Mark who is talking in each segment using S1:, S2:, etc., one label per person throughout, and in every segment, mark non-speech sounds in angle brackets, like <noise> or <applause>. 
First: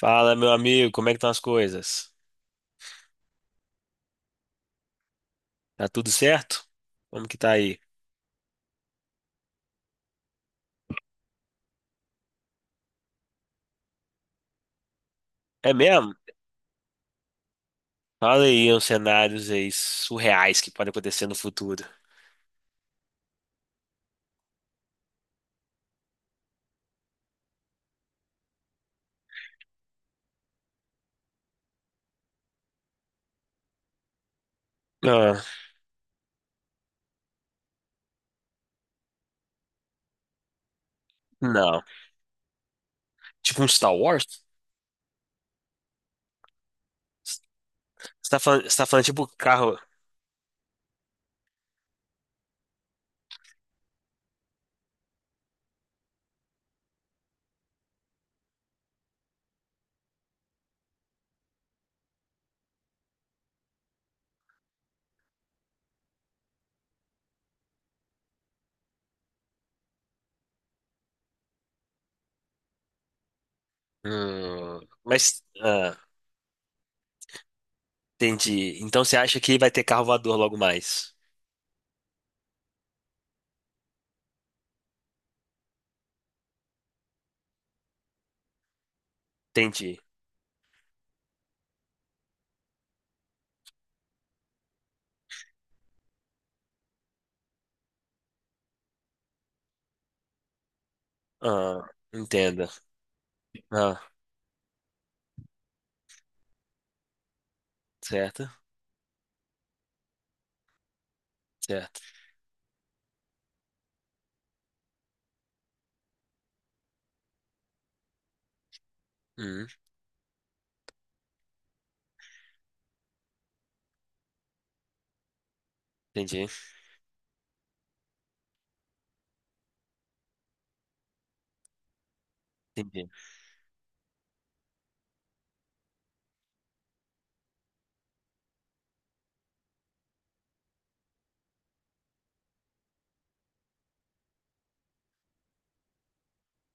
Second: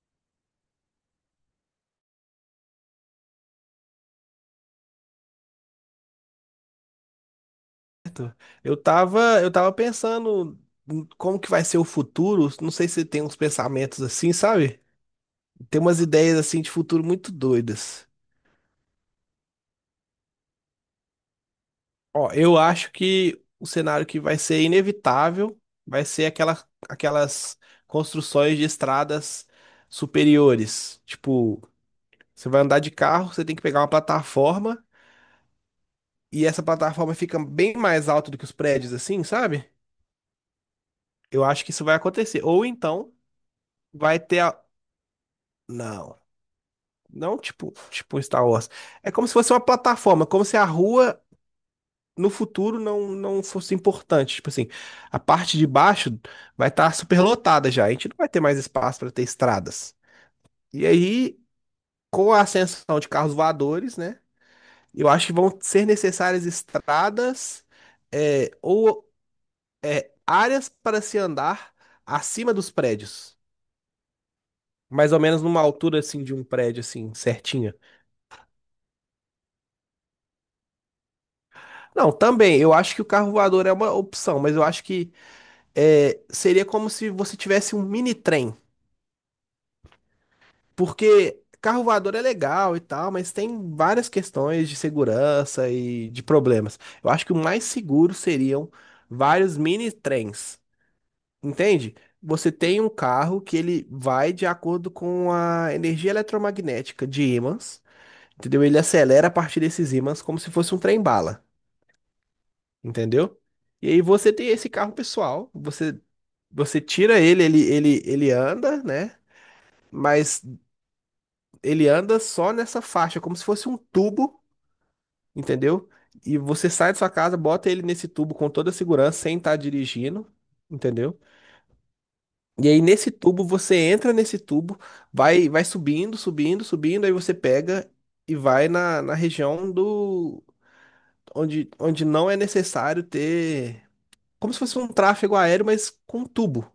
S1: Fala, meu amigo, como é que estão as coisas? Tá tudo certo? Como que tá aí?
S2: Certo. Eu tava pensando em como que vai ser o futuro. Não sei se tem uns pensamentos assim, sabe?
S1: É
S2: Tem umas
S1: mesmo?
S2: ideias assim de futuro muito doidas.
S1: Fala aí uns cenários aí surreais que podem acontecer no futuro.
S2: Ó, eu acho que o cenário que vai ser inevitável vai ser aquelas construções de estradas superiores. Tipo, você vai andar de carro, você tem que pegar uma plataforma
S1: Ah,
S2: e essa plataforma fica bem mais alta do que os prédios, assim, sabe? Eu acho que
S1: não.
S2: isso vai acontecer. Ou então
S1: Tipo um Star
S2: vai
S1: Wars?
S2: ter a... Não. Não, tipo Star Wars.
S1: Você tá falando
S2: É
S1: tipo
S2: como se fosse uma
S1: carro.
S2: plataforma, como se a rua no futuro não fosse importante. Tipo assim, a parte de baixo vai estar superlotada já. A gente não vai ter mais espaço para ter estradas. E aí, com a ascensão de carros voadores, né? Eu acho que vão ser necessárias estradas ou áreas para se andar acima dos prédios.
S1: Hum,
S2: Mais ou menos
S1: mas.
S2: numa
S1: Ah,
S2: altura assim de um prédio assim, certinho.
S1: Entendi. Então você acha que vai ter carro voador logo mais?
S2: Não, também. Eu acho que o carro voador é uma opção, mas eu acho que seria como se você tivesse um mini trem.
S1: Entendi.
S2: Porque carro voador é legal e tal, mas tem várias questões de segurança e de problemas. Eu acho que o mais seguro seriam vários mini trens.
S1: Ah,
S2: Entende? Você
S1: entenda.
S2: tem um carro que ele
S1: Ah,
S2: vai de acordo com a energia eletromagnética de ímãs,
S1: certo,
S2: entendeu? Ele acelera a partir desses ímãs como se fosse um trem-bala.
S1: certo.
S2: Entendeu? E aí você tem esse carro pessoal, você tira ele, ele anda, né?
S1: Hum,
S2: Mas ele anda só nessa faixa, como se fosse um tubo, entendeu? E
S1: entendi,
S2: você sai da sua casa, bota ele nesse tubo com toda a segurança, sem estar dirigindo, entendeu? E aí
S1: entendi.
S2: nesse tubo você entra nesse tubo, vai subindo, subindo, subindo, aí você pega e vai na região do onde não é necessário ter como se fosse um tráfego aéreo, mas com um tubo.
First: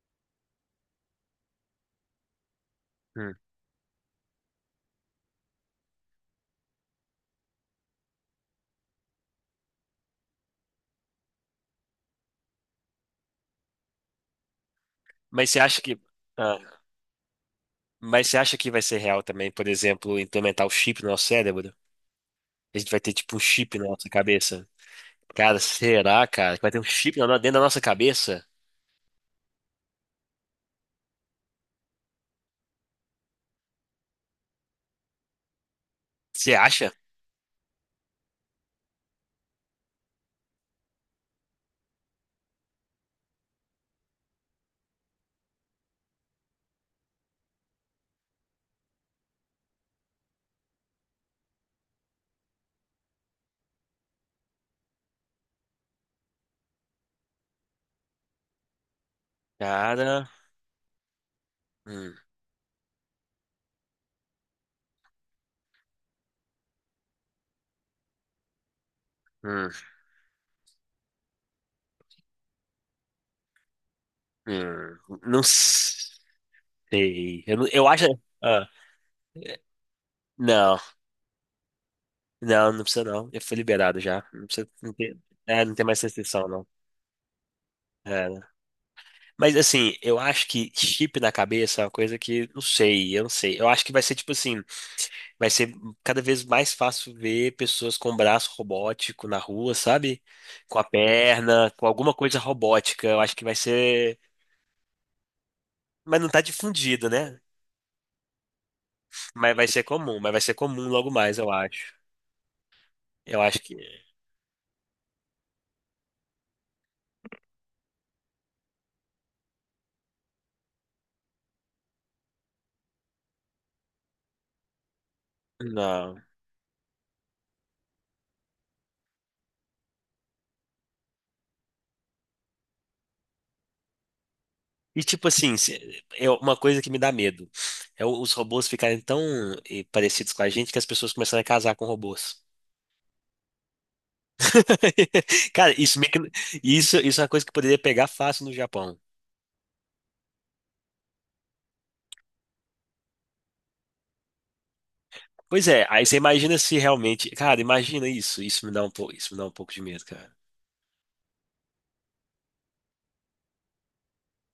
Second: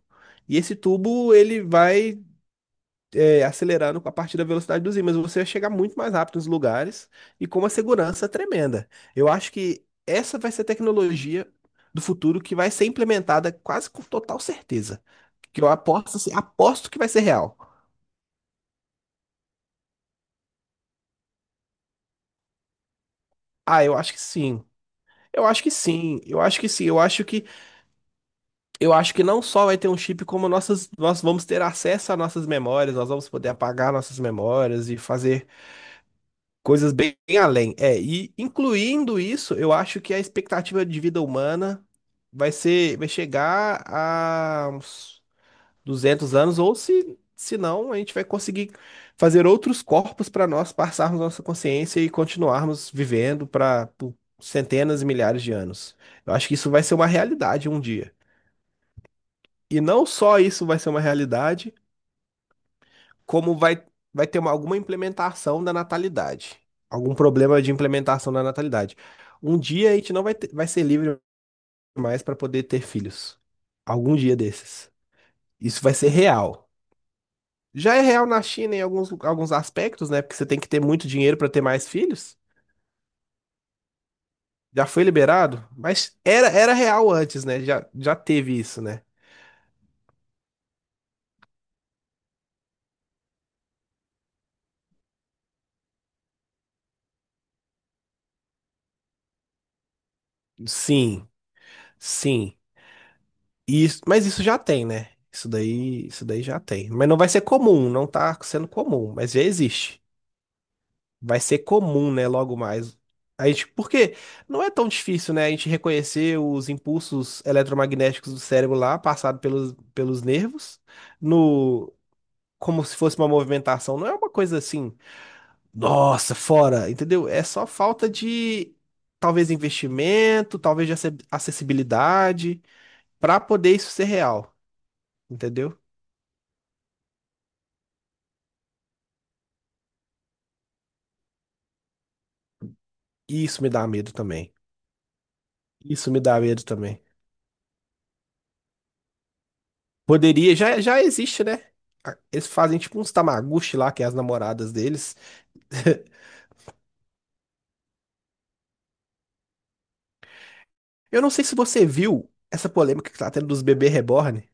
S2: E esse tubo ele vai
S1: Hum.
S2: acelerando a partir da velocidade dos ímãs. Você vai chegar muito mais rápido nos lugares e com uma segurança tremenda. Eu acho que essa vai ser a tecnologia do futuro que vai ser implementada quase com total certeza.
S1: Mas você
S2: Que eu
S1: acha que.
S2: aposto, assim,
S1: ah,
S2: aposto que vai ser real.
S1: Mas você acha que vai ser real também, por exemplo, implementar o chip no nosso cérebro? A gente vai ter tipo um chip
S2: Ah,
S1: na
S2: eu
S1: nossa
S2: acho que sim.
S1: cabeça.
S2: Eu
S1: Cara,
S2: acho que sim.
S1: será,
S2: Eu
S1: cara,
S2: acho
S1: que
S2: que
S1: vai ter um
S2: sim. Eu
S1: chip
S2: acho
S1: na-
S2: que
S1: dentro da nossa cabeça?
S2: eu acho que não só vai ter um chip, como nós vamos ter acesso a nossas memórias, nós vamos poder apagar nossas memórias e fazer
S1: Você acha?
S2: coisas bem além. É, e incluindo isso, eu acho que a expectativa de vida humana vai chegar a uns 200 anos, ou se não, a gente vai conseguir fazer outros corpos para nós passarmos nossa consciência e continuarmos vivendo para por centenas e milhares de anos. Eu acho que isso vai ser uma realidade um dia. E não
S1: Cara,
S2: só isso vai ser uma realidade,
S1: hum,
S2: como vai ter alguma implementação da natalidade, algum problema de implementação da natalidade. Um
S1: hum,
S2: dia a gente não vai, vai ser livre mais para poder ter filhos. Algum dia desses.
S1: hum, não
S2: Isso vai ser real.
S1: sei. Eu
S2: Já é
S1: acho.
S2: real na
S1: Ah,
S2: China em alguns
S1: é,
S2: aspectos, né? Porque você tem que
S1: não,
S2: ter muito dinheiro para ter mais filhos.
S1: não, não precisa não. Eu fui liberado já. Não precisa,
S2: Já foi liberado,
S1: não tem mais
S2: mas
S1: restrição,
S2: era,
S1: não.
S2: era real antes, né? Já
S1: É, né?
S2: teve isso, né?
S1: Mas assim, eu acho que chip na cabeça é uma coisa que, não sei, eu não sei. Eu acho que vai ser tipo assim. Vai ser cada vez mais fácil ver pessoas com braço robótico na rua, sabe? Com a
S2: Sim,
S1: perna, com alguma coisa
S2: sim.
S1: robótica. Eu acho que vai
S2: Isso,
S1: ser.
S2: mas isso já tem, né? Isso daí,
S1: Mas
S2: isso
S1: não tá
S2: daí já tem. Mas
S1: difundido,
S2: não vai
S1: né?
S2: ser comum, não tá sendo comum, mas já existe.
S1: Mas vai ser comum logo mais,
S2: Vai
S1: eu
S2: ser
S1: acho.
S2: comum, né, logo mais.
S1: Eu
S2: A
S1: acho
S2: gente,
S1: que.
S2: porque não é tão difícil, né, a gente reconhecer os impulsos eletromagnéticos do cérebro lá, passado pelos nervos, no como se fosse uma movimentação. Não é uma coisa assim,
S1: Não.
S2: nossa, fora, entendeu? É só falta de talvez investimento, talvez de acessibilidade, para poder isso ser real,
S1: E tipo assim,
S2: entendeu?
S1: é uma coisa que me dá medo. Os robôs ficarem tão parecidos com a gente que as pessoas começarem a casar com robôs.
S2: Isso me dá medo também.
S1: <laughs> Cara, isso, meio
S2: Isso me
S1: que-
S2: dá medo
S1: isso,
S2: também.
S1: isso é uma coisa que poderia pegar fácil no Japão.
S2: Poderia, já existe, né? Eles fazem tipo uns tamaguchi lá, que é as namoradas deles.
S1: Pois é, aí
S2: <laughs>
S1: você imagina se realmente. Cara, imagina isso. Isso me dá um pouco, isso me dá um pouco de medo, cara.
S2: Eu não sei se você viu essa polêmica que tá tendo dos bebês reborn,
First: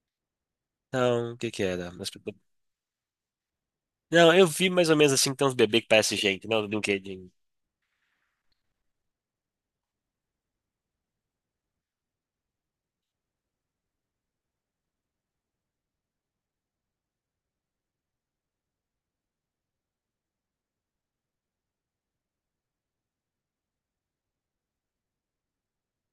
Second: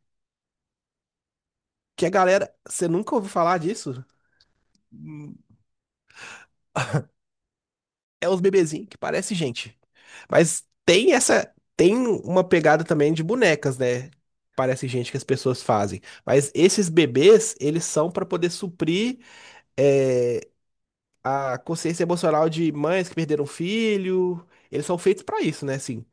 S1: Não, o que que era?
S2: que
S1: Mas-
S2: a galera, você nunca ouviu falar disso?
S1: Não, eu vi mais ou menos assim
S2: Hum,
S1: que tem uns bebês que parecem gente, não, do brinquedinho.
S2: É os bebezinhos que parece gente. Mas tem uma pegada também de bonecas, né? Parece gente que as pessoas fazem. Mas esses bebês, eles são pra poder suprir eh, a consciência emocional de mães que perderam filho. Eles são feitos pra isso, né? Assim,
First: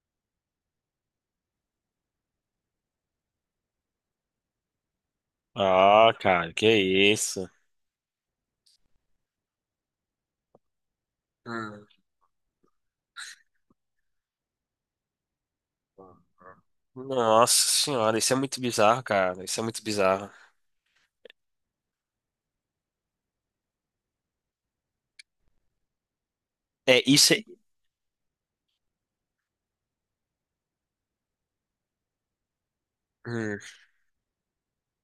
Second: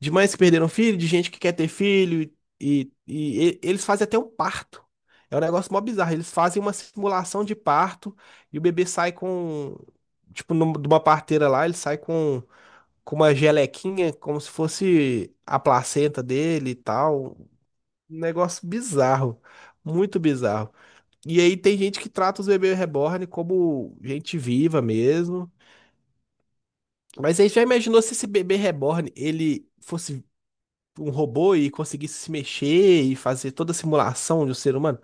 S2: de mães que perderam filho, de gente que quer ter filho. E eles fazem até um parto. É um negócio mó
S1: Ah,
S2: bizarro. Eles
S1: cara,
S2: fazem
S1: que
S2: uma simulação
S1: isso?
S2: de parto e o bebê sai com. Tipo, de uma parteira lá, ele
S1: Hum.
S2: sai com, uma gelequinha, como se fosse a placenta dele e tal.
S1: Nossa senhora,
S2: Um
S1: isso é muito
S2: negócio
S1: bizarro,
S2: bizarro.
S1: cara. Isso é muito
S2: Muito
S1: bizarro.
S2: bizarro. E aí tem gente que trata os bebês reborn como gente viva mesmo.
S1: É, isso
S2: Mas
S1: é.
S2: aí já imaginou se esse bebê reborn ele fosse um robô e conseguisse se mexer e fazer
S1: Hum,
S2: toda a simulação de um ser humano?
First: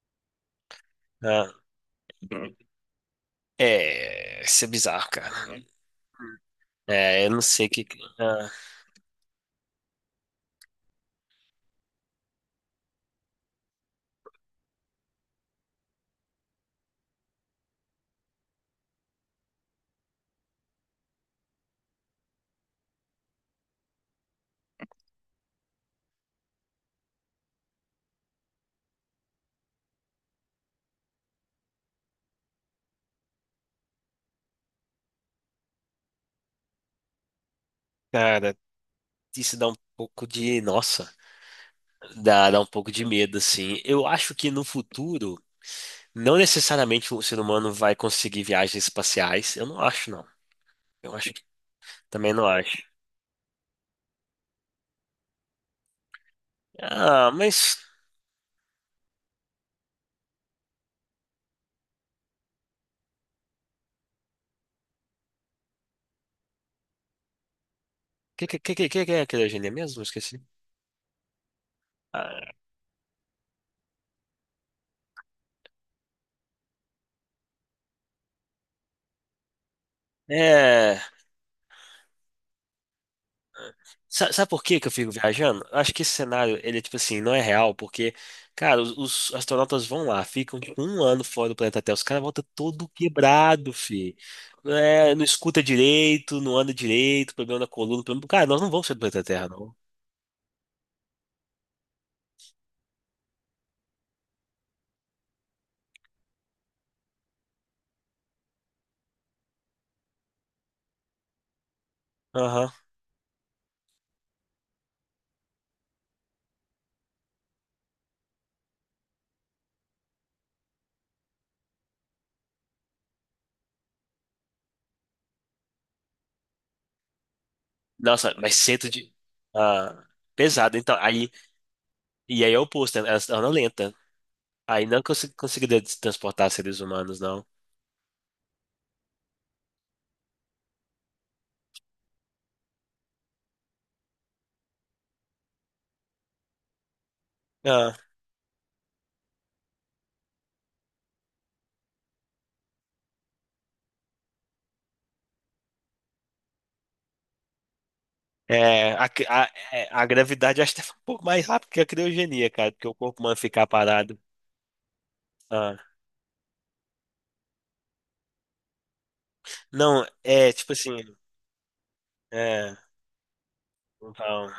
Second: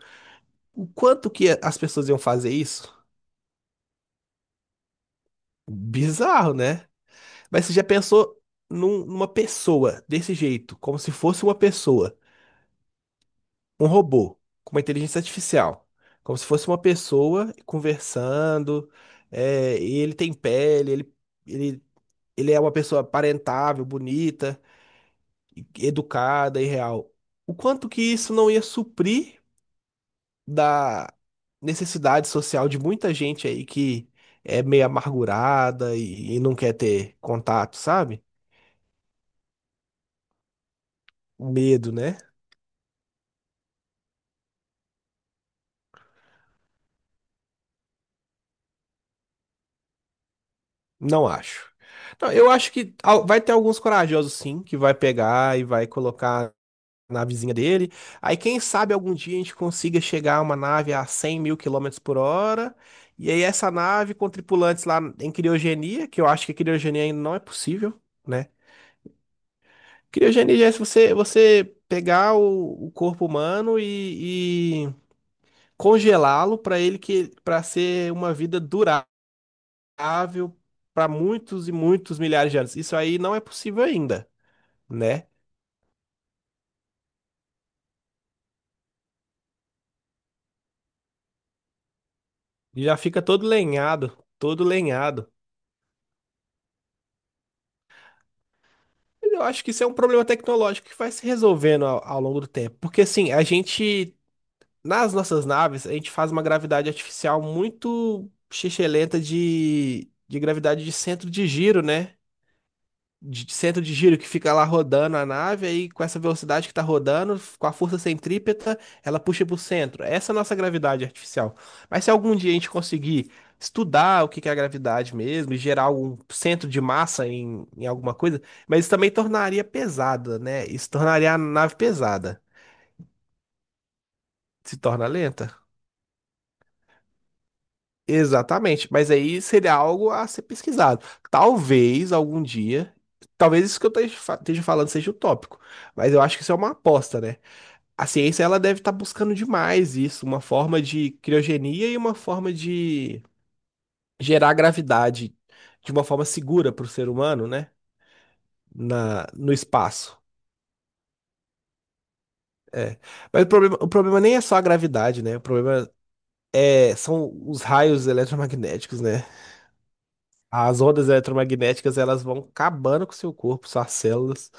S2: O quanto que
S1: ah.
S2: as pessoas iam fazer isso?
S1: É, isso é bizarro, cara.
S2: Bizarro, né?
S1: É, eu não
S2: Mas
S1: sei o
S2: você
S1: que.
S2: já
S1: Que-
S2: pensou
S1: ah,
S2: numa pessoa desse jeito, como se fosse uma pessoa, um robô, com uma inteligência artificial, como se fosse uma pessoa conversando, e ele tem pele, ele, ele é uma pessoa aparentável, bonita, educada e real. O quanto que isso não ia suprir da necessidade social de muita gente aí que é meio amargurada e não quer ter contato, sabe?
S1: cara, isso dá um pouco de. Nossa.
S2: Medo, né?
S1: Dá, dá um pouco de medo, assim. Eu acho que no futuro, não necessariamente o ser humano vai conseguir viagens espaciais. Eu não acho, não. Eu
S2: Não
S1: acho que
S2: acho. Não,
S1: também não
S2: eu acho
S1: acho.
S2: que vai ter alguns corajosos, sim, que vai pegar e vai colocar
S1: Ah,
S2: navezinha
S1: mas.
S2: dele. Aí, quem sabe algum dia a gente consiga chegar a uma nave a 100 mil quilômetros por hora. E aí, essa nave com tripulantes lá em criogenia, que eu acho que criogenia ainda não é possível,
S1: O que,
S2: né?
S1: que, que, que que é a criogenia mesmo? Eu esqueci.
S2: Criogenia já é se você pegar
S1: Ah,
S2: o corpo humano e congelá-lo para ele que para ser uma vida durável
S1: é.
S2: para muitos e muitos milhares de anos. Isso aí não é possível ainda,
S1: Sa- Sabe por que que eu fico
S2: né?
S1: viajando? Eu acho que esse cenário, ele é tipo assim, não é real, porque, cara, os astronautas vão lá, ficam tipo, um ano fora do planeta Terra, os caras voltam
S2: E
S1: todo
S2: já fica todo
S1: quebrado, fi.
S2: lenhado, todo
S1: É, não
S2: lenhado.
S1: escuta direito, não anda direito, problema na coluna, problema... Cara, nós não vamos sair do planeta
S2: Eu
S1: Terra,
S2: acho que
S1: não.
S2: isso é um problema tecnológico que vai se resolvendo ao longo do tempo. Porque assim, a gente, nas nossas naves, a gente faz uma gravidade artificial muito xixelenta de gravidade de centro de giro, né?
S1: Aham.
S2: De centro de giro que fica lá rodando a nave, aí com essa velocidade que tá rodando, com a força centrípeta, ela puxa pro centro. Essa é a nossa gravidade artificial. Mas se algum dia a gente conseguir estudar o que que é a gravidade mesmo, e gerar algum centro de massa em alguma
S1: Nossa,
S2: coisa,
S1: mas
S2: mas
S1: centro
S2: isso também
S1: de...
S2: tornaria
S1: Ah,
S2: pesada, né?
S1: pesado,
S2: Isso
S1: então, aí...
S2: tornaria a nave pesada.
S1: E aí é o oposto, né? Elas andam lenta.
S2: Se
S1: Aí não
S2: torna
S1: cons
S2: lenta?
S1: conseguiria transportar seres humanos,
S2: Exatamente, mas aí seria algo a ser pesquisado. Talvez algum dia, talvez isso que eu esteja esteja falando seja utópico, mas eu acho que isso é uma aposta, né?
S1: não.
S2: A ciência ela deve estar buscando demais isso, uma forma de criogenia e uma forma de gerar gravidade de uma forma segura para o ser humano, né?
S1: É,
S2: Na, no
S1: a
S2: espaço.
S1: gravidade acho que é um pouco mais rápido que a criogenia, cara, porque o
S2: É.
S1: corpo humano
S2: Mas
S1: ficar
S2: o
S1: parado.
S2: problema nem é só a gravidade, né? O
S1: Ah,
S2: problema são os raios eletromagnéticos, né?
S1: não, é tipo
S2: As
S1: assim.
S2: ondas eletromagnéticas elas vão
S1: É,
S2: acabando com o seu corpo, suas
S1: então,
S2: células,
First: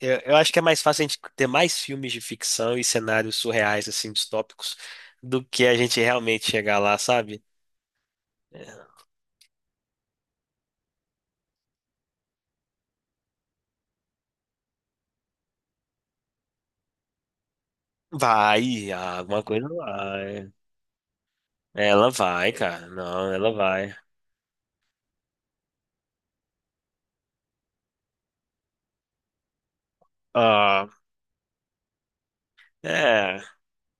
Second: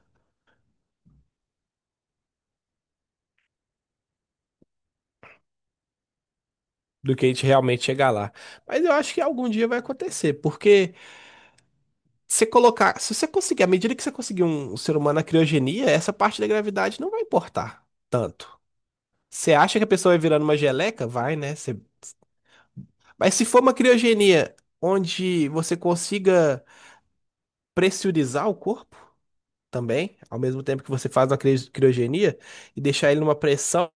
S1: eu acho que é mais fácil a gente ter mais filmes de ficção e cenários surreais, assim, distópicos, do que a gente realmente chegar lá,
S2: do que a
S1: sabe?
S2: gente realmente chegar lá.
S1: É,
S2: Mas eu acho que algum dia vai acontecer, porque você colocar, se você conseguir, à medida que você conseguir um ser humano na criogenia, essa parte da gravidade não vai importar tanto.
S1: vai, ah, alguma
S2: Você
S1: coisa
S2: acha que a pessoa vai virando
S1: vai.
S2: uma geleca? Vai, né? Você-
S1: Ela vai, cara. Não,
S2: Mas se
S1: ela
S2: for uma
S1: vai.
S2: criogenia onde você consiga pressurizar o corpo também, ao mesmo tempo
S1: Ah,
S2: que você faz uma criogenia, e deixar ele numa
S1: é,
S2: pressão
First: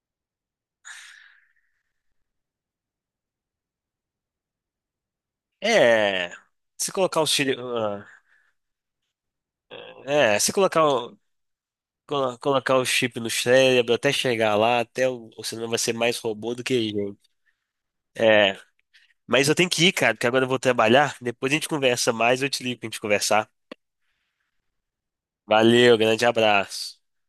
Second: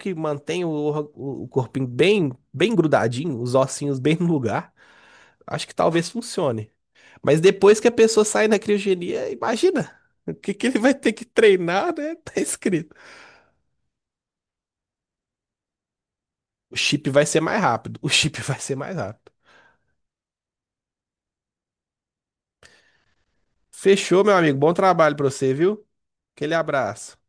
S2: que mantém o corpinho bem, bem grudadinho, os ossinhos bem no lugar. Acho que talvez
S1: é.
S2: funcione.
S1: Se colocar os.
S2: Mas
S1: Filhos
S2: depois que a pessoa sai da criogenia, imagina o
S1: é, se
S2: que que ele
S1: colocar.
S2: vai ter que treinar, né? <laughs> Tá
S1: Colocar o
S2: escrito.
S1: chip no cérebro até chegar lá, até o cinema vai ser mais robô do
S2: O
S1: que
S2: chip
S1: gente.
S2: vai ser mais rápido. O chip <laughs>
S1: É,
S2: vai ser mais rápido.
S1: mas eu tenho que ir, cara, porque agora eu vou trabalhar. Depois a gente conversa mais, eu te ligo pra gente conversar.
S2: Fechou, meu amigo. Bom trabalho pra você, viu?
S1: Valeu, grande
S2: Aquele
S1: abraço.
S2: abraço.